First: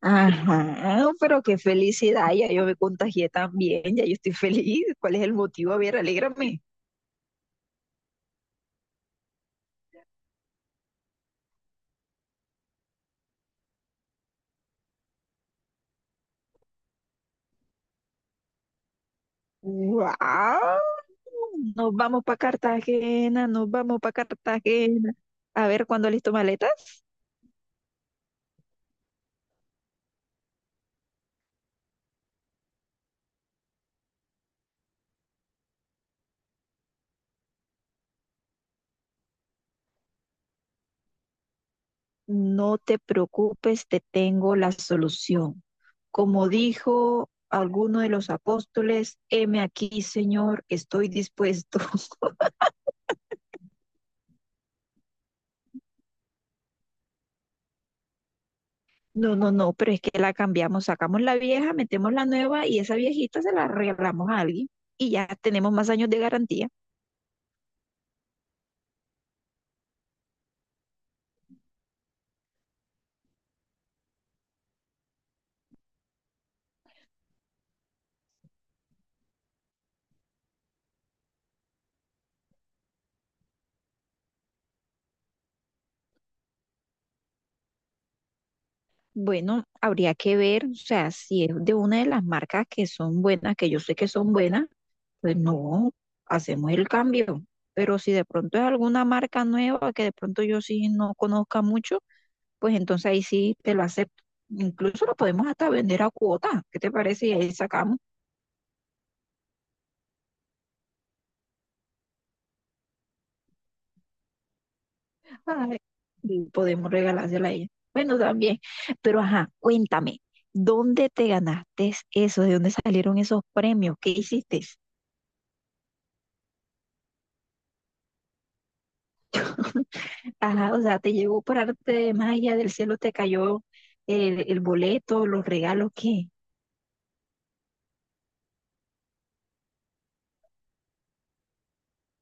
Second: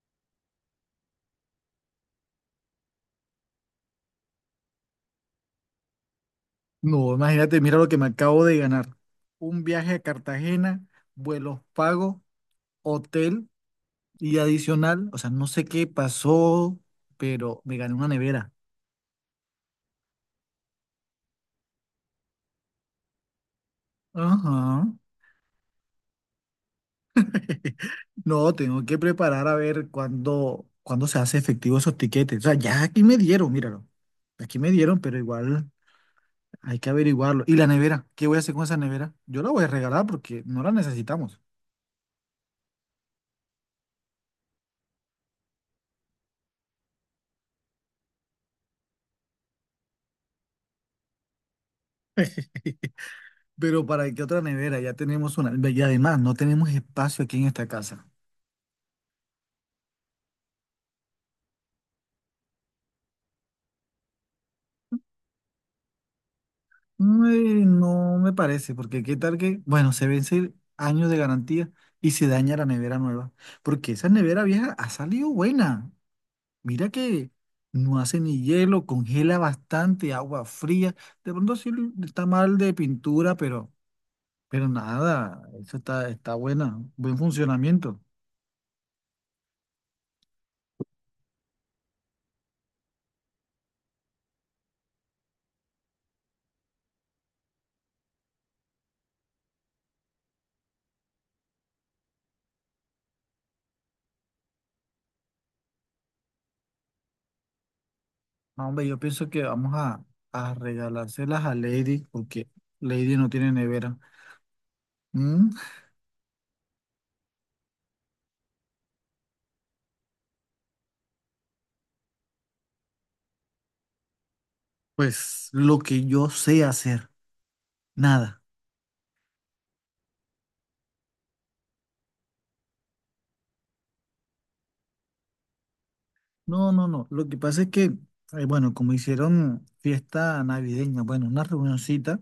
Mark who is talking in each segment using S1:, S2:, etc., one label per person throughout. S1: Ajá, pero qué felicidad, ya yo me contagié también, ya yo estoy feliz. ¿Cuál es el motivo? A ver, alégrame.
S2: No, imagínate, mira lo que me acabo de ganar. Un viaje a Cartagena, vuelos pagos, hotel y adicional, o sea, no sé qué pasó, pero me gané una nevera.
S1: ¡Wow! Nos vamos para Cartagena, nos vamos para
S2: Ajá.
S1: Cartagena. A ver, ¿cuándo listo maletas?
S2: No, tengo que preparar a ver cuándo se hace efectivo esos tiquetes. O sea, ya aquí me dieron, míralo. Aquí me dieron, pero igual hay que averiguarlo. ¿Y la nevera? ¿Qué voy a hacer con esa nevera? Yo la voy a regalar porque no la necesitamos.
S1: No te preocupes, te tengo la solución. Como dijo alguno de los apóstoles, heme aquí, Señor, estoy dispuesto.
S2: Pero ¿para qué otra nevera? Ya tenemos una. Y además, no tenemos espacio aquí en esta casa.
S1: No, no, no, pero es que la cambiamos, sacamos la vieja, metemos la nueva y esa viejita se la regalamos a alguien y ya tenemos más años de garantía.
S2: Mm, no me parece, porque qué tal que, bueno, se vence años de garantía y se daña la nevera nueva. Porque esa nevera vieja ha salido buena. Mira que no hace ni hielo, congela bastante, agua fría. De pronto sí está mal de pintura, pero, nada, eso está buena, buen funcionamiento.
S1: Bueno, habría que ver, o sea, si es de una de las marcas que son buenas, que yo sé que son buenas, pues no, hacemos el cambio. Pero si de pronto es alguna marca nueva que de pronto yo sí no conozca mucho, pues entonces ahí sí te lo acepto. Incluso lo podemos hasta vender a cuota, ¿qué te parece? Y ahí sacamos.
S2: No, hombre, yo pienso que vamos a regalárselas a Lady, porque Lady no tiene nevera. Mm.
S1: Ay, y podemos regalársela a ella. Bueno, también. Pero ajá, cuéntame, ¿dónde te ganaste eso? ¿De dónde salieron esos premios? ¿Qué hiciste?
S2: Pues lo que yo sé hacer, nada.
S1: Ajá, o sea, te llegó por arte de magia, del cielo te cayó el boleto, los regalos, ¿qué?
S2: No, no, no. Lo que pasa es que, bueno, como hicieron fiesta navideña, bueno, una reunioncita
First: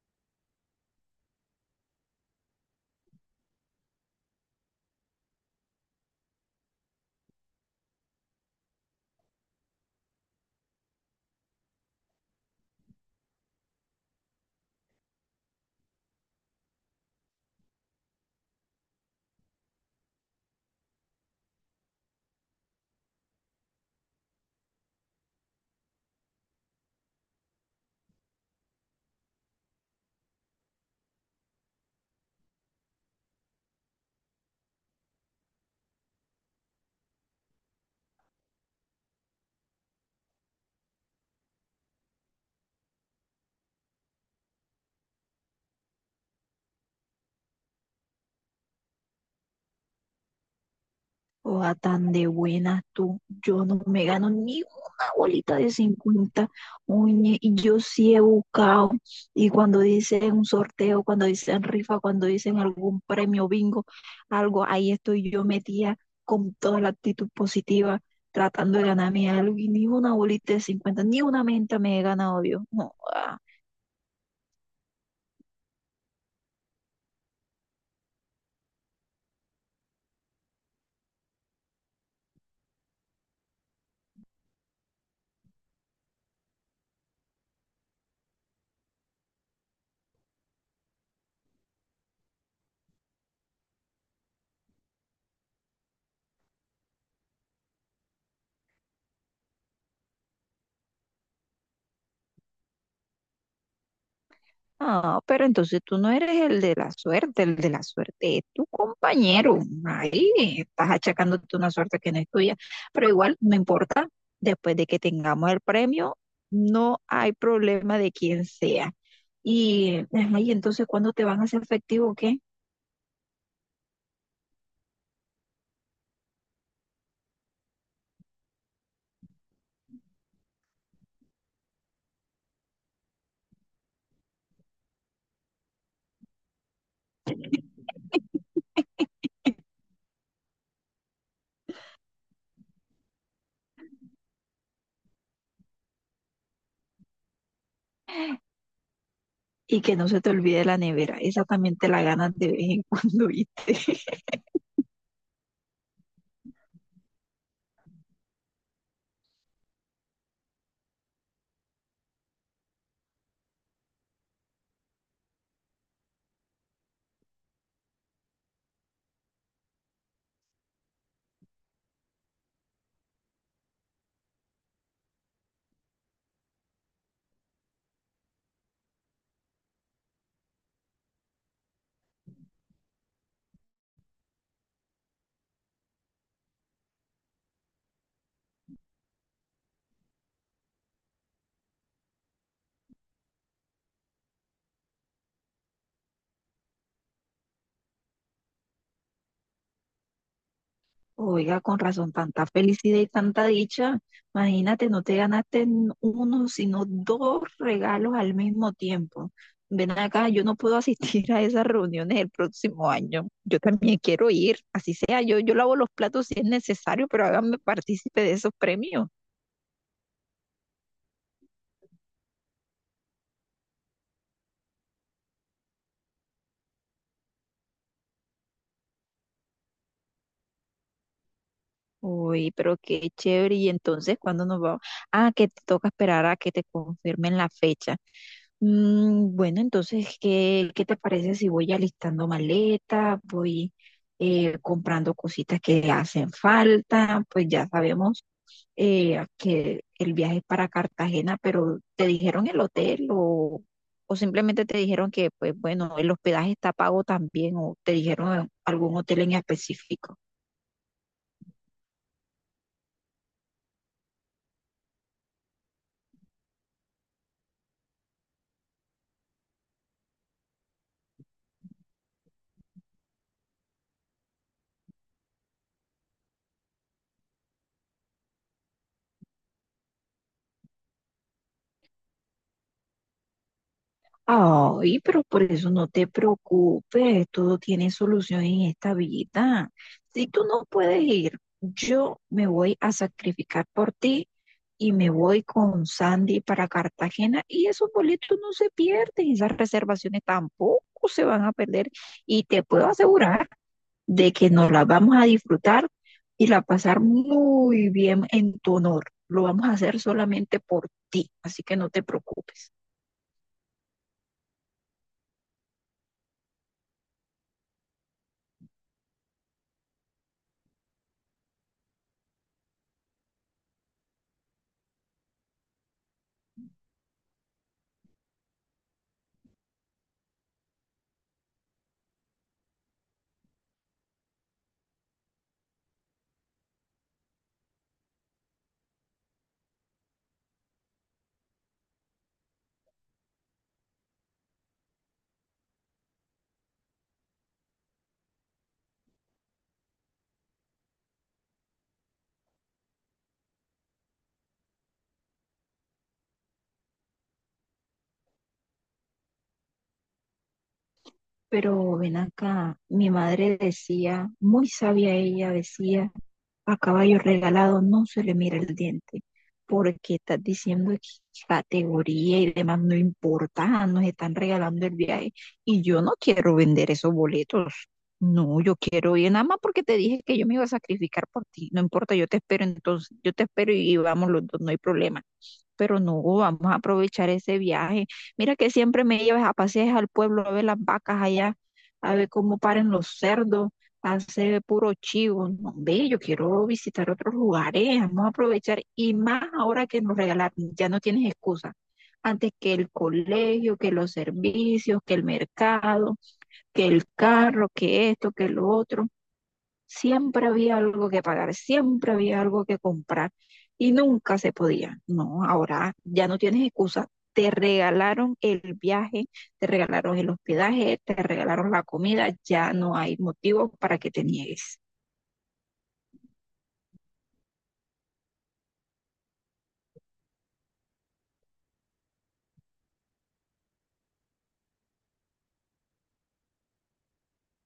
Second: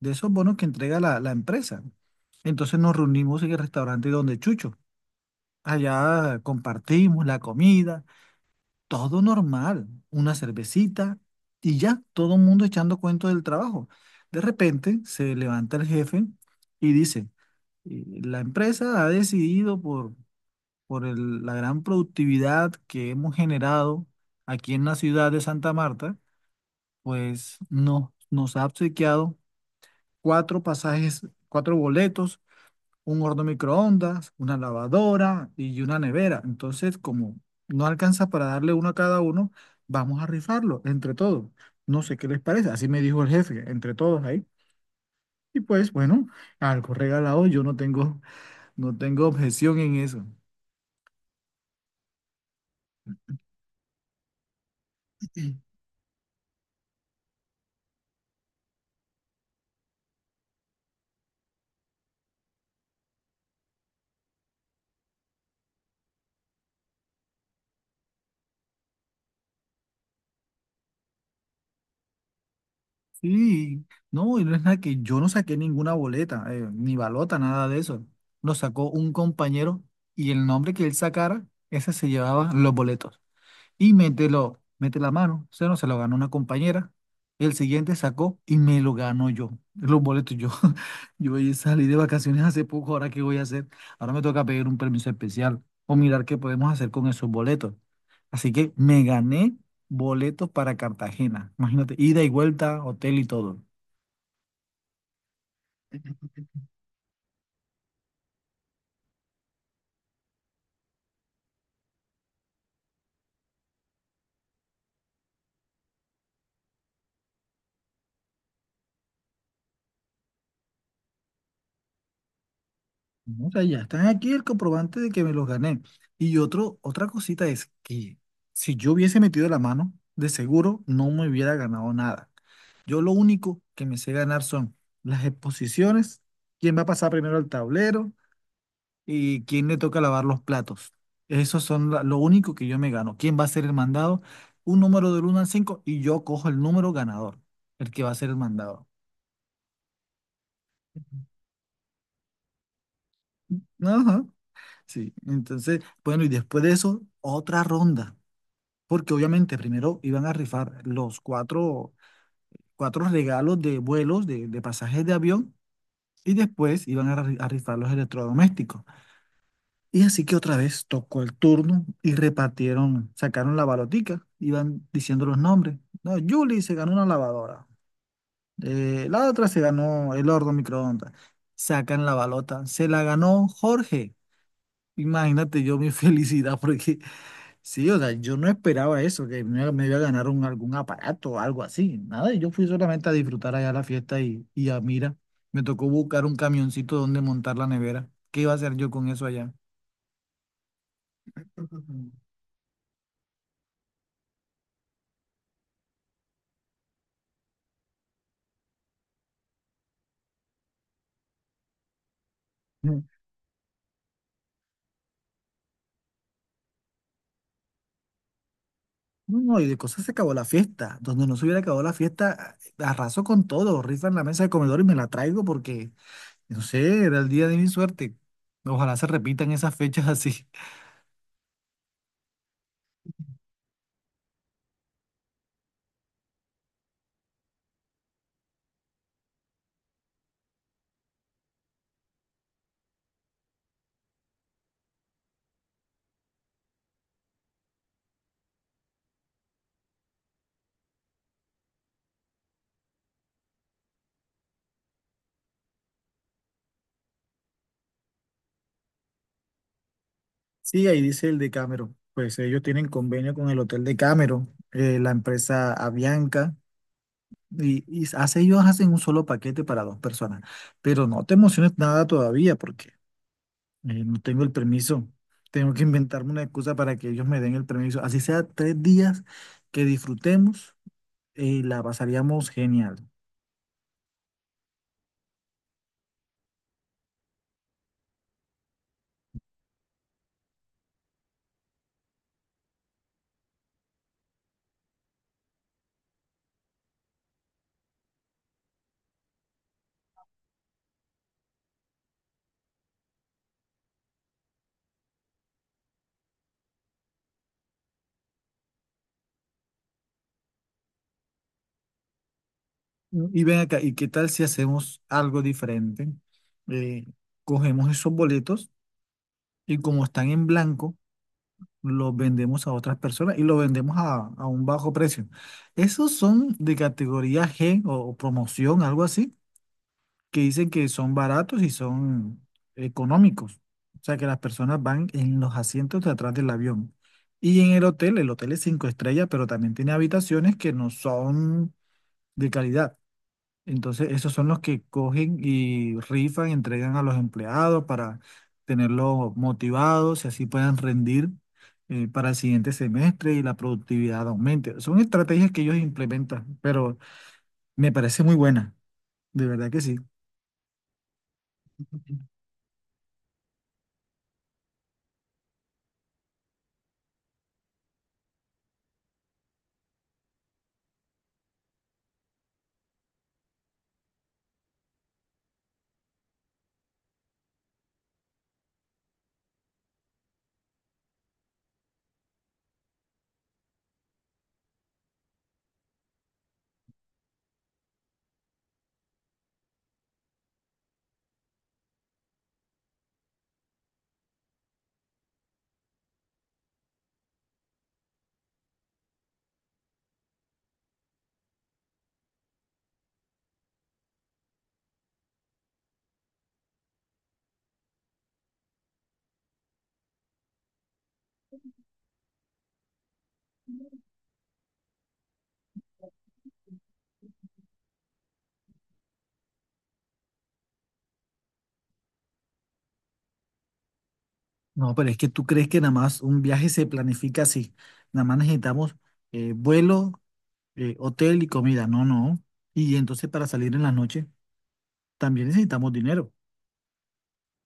S2: de esos bonos que entrega la empresa. Entonces nos reunimos en el restaurante donde Chucho. Allá compartimos la comida. Todo normal, una cervecita y ya, todo el mundo echando cuento del trabajo. De repente se levanta el jefe y dice: La empresa ha decidido por la gran productividad que hemos generado aquí en la ciudad de Santa Marta, pues no, nos ha obsequiado cuatro pasajes, cuatro boletos, un horno microondas, una lavadora y una nevera. Entonces, como no alcanza para darle uno a cada uno, vamos a rifarlo entre todos. No sé qué les parece", así me dijo el jefe, entre todos ahí. Y pues bueno, algo regalado, yo no tengo, no tengo objeción en eso.
S1: Oa tan de buena tú. Yo no me gano ni una bolita de 50. Oye, y yo sí he buscado. Y cuando dicen un sorteo, cuando dicen rifa, cuando dicen algún premio bingo, algo, ahí estoy yo metida con toda la actitud positiva, tratando de ganarme algo. Y ni una bolita de 50, ni una menta me he ganado yo. No, ah.
S2: Sí, no, y no es nada, que yo no saqué ninguna boleta, ni balota, nada de eso. Lo sacó un compañero y el nombre que él sacara, ese se llevaba los boletos. Y mételo mete la mano, se no se lo ganó una compañera, el siguiente sacó y me lo ganó yo, los boletos yo. Yo ya salí de vacaciones hace poco, ahora qué voy a hacer, ahora me toca pedir un permiso especial o mirar qué podemos hacer con esos boletos, así que me gané boletos para Cartagena, imagínate, ida y vuelta, hotel y todo.
S1: Ah, pero entonces tú no eres el de la suerte, el de la suerte es tu compañero. Ahí estás achacándote una suerte que no es tuya. Pero igual, no importa, después de que tengamos el premio, no hay problema de quién sea. Y ahí entonces, ¿cuándo te van a hacer efectivo o qué?
S2: No, o sea, ya están aquí el comprobante de que me los gané. Y otra cosita es que si yo hubiese metido la mano, de seguro no me hubiera ganado nada. Yo lo único que me sé ganar son las exposiciones, quién va a pasar primero al tablero y quién le toca lavar los platos. Esos son lo único que yo me gano. ¿Quién va a ser el mandado? Un número del uno al 5 y yo cojo el número ganador, el que va a ser el mandado.
S1: Y que no se te olvide la nevera. Esa también te la ganas de vez en cuando, ¿viste?
S2: Ajá. Sí, entonces, bueno, y después de eso, otra ronda, porque obviamente primero iban a rifar los cuatro, regalos de vuelos, de pasajes de avión, y después iban a rifar los electrodomésticos. Y así que otra vez tocó el turno y repartieron, sacaron la balotica, iban diciendo los nombres. No, Julie se ganó una lavadora, la otra se ganó el horno microondas. Sacan la balota, se la ganó Jorge. Imagínate yo mi felicidad, porque sí, o sea, yo no esperaba eso, que me iba a ganar algún aparato o algo así. Nada, yo fui solamente a disfrutar allá la fiesta y a mira, me tocó buscar un camioncito donde montar la nevera. ¿Qué iba a hacer yo con eso allá?
S1: Oiga, con razón, tanta felicidad y tanta dicha. Imagínate, no te ganaste uno, sino dos regalos al mismo tiempo. Ven acá, yo no puedo asistir a esas reuniones el próximo año. Yo también quiero ir, así sea, yo lavo los platos si es necesario, pero háganme partícipe de esos premios.
S2: No, no, y de cosas se acabó la fiesta. Donde no se hubiera acabado la fiesta, arraso con todo. Rifan la mesa de comedor y me la traigo porque, no sé, era el día de mi suerte. Ojalá se repitan esas fechas así.
S1: Uy, pero qué chévere. Y entonces, ¿cuándo nos vamos? Ah, que te toca esperar a que te confirmen la fecha. Mm, bueno, entonces, ¿qué te parece si voy alistando maletas, voy comprando cositas que hacen falta? Pues ya sabemos que el viaje es para Cartagena, pero ¿te dijeron el hotel o simplemente te dijeron que, pues bueno, el hospedaje está pago también o te dijeron algún hotel en específico?
S2: Sí, ahí dice el de Cameron. Pues ellos tienen convenio con el Hotel de Cameron, la empresa Avianca, y, y ellos hacen un solo paquete para dos personas. Pero no te emociones nada todavía. No tengo el permiso. Tengo que inventarme una excusa para que ellos me den el permiso. Así sea 3 días que disfrutemos y la pasaríamos genial.
S1: Ay, pero por eso no te preocupes, todo tiene solución en esta vida. Si tú no puedes ir, yo me voy a sacrificar por ti y me voy con Sandy para Cartagena y esos boletos no se pierden, esas reservaciones tampoco se van a perder y te puedo asegurar de que nos la vamos a disfrutar y la pasar muy bien en tu honor. Lo vamos a hacer solamente por ti, así que no te preocupes.
S2: ¿No? Y ven acá, ¿y qué tal si hacemos algo diferente? Eh, Cogemos esos boletos y, como están en blanco, los vendemos a otras personas y los vendemos a un bajo precio. Esos son de categoría G o promoción, algo así, que dicen que son baratos y son económicos. O sea, que las personas van en los asientos de atrás del avión. Y en el hotel es 5 estrellas, pero también tiene habitaciones que no son de calidad. Entonces, esos son los que cogen y rifan, entregan a los empleados para tenerlos motivados y así puedan rendir para el siguiente semestre y la productividad aumente. Son estrategias que ellos implementan, pero me parece muy buena, de verdad que sí.
S1: Pero ven acá, mi madre decía, muy sabia ella, decía: a caballo regalado no se le mira el diente, porque estás diciendo que categoría y demás no importa, nos están regalando el viaje y yo no quiero vender esos boletos. No, yo quiero ir nada más porque te dije que yo me iba a sacrificar por ti. No importa, yo te espero entonces, yo te espero y vamos los dos, no hay problema, pero no, vamos a aprovechar ese viaje. Mira que siempre me llevas a pasear al pueblo a ver las vacas allá, a ver cómo paren los cerdos, hace puro chivo. No, ve, yo quiero visitar otros lugares, vamos a aprovechar y más ahora que nos regalaron, ya no tienes excusa. Antes que el colegio, que los servicios, que el mercado, que el carro, que esto, que lo otro. Siempre había algo que pagar, siempre había algo que comprar y nunca se podía. No, ahora ya no tienes excusa. Te regalaron el viaje, te regalaron el hospedaje, te regalaron la comida, ya no hay motivo para que te niegues.
S2: No, pero es que tú crees que nada más un viaje se planifica así. Nada más necesitamos vuelo, hotel y comida. No, no. Y entonces para salir en la noche también necesitamos dinero.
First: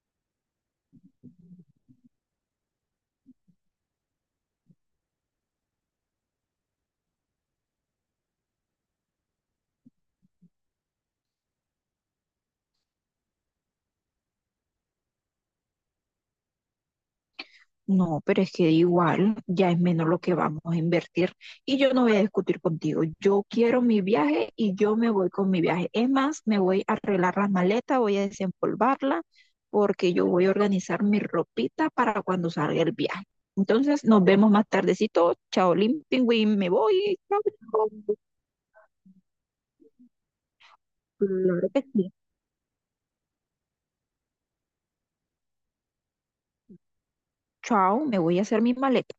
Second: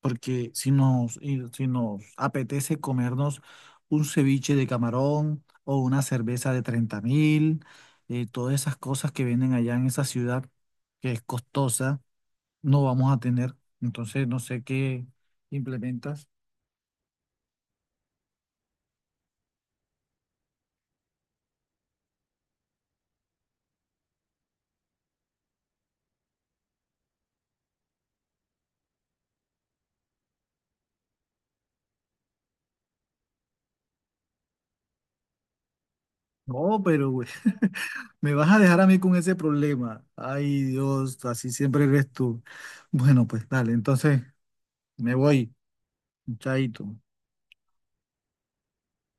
S2: Porque si nos apetece comernos un ceviche de camarón o una cerveza de 30.000, todas esas cosas que venden allá en esa ciudad, que es costosa, no vamos a tener. Entonces no sé qué implementas.
S1: No, pero es que igual ya es menos lo que vamos a invertir y yo no voy a discutir contigo. Yo quiero mi viaje y yo me voy con mi viaje. Es más, me voy a arreglar las maletas, voy a desempolvarla porque yo voy a organizar mi ropita para cuando salga el viaje. Entonces nos vemos más tardecito. Chao, Limpingüín, me
S2: No, pero
S1: voy.
S2: güey,
S1: Chao, chao.
S2: me vas a dejar a mí con ese problema. Ay, Dios, así
S1: Claro que
S2: siempre
S1: sí.
S2: eres tú. Bueno, pues dale, entonces me voy, chaito.
S1: Chao, me voy a hacer mi maleta.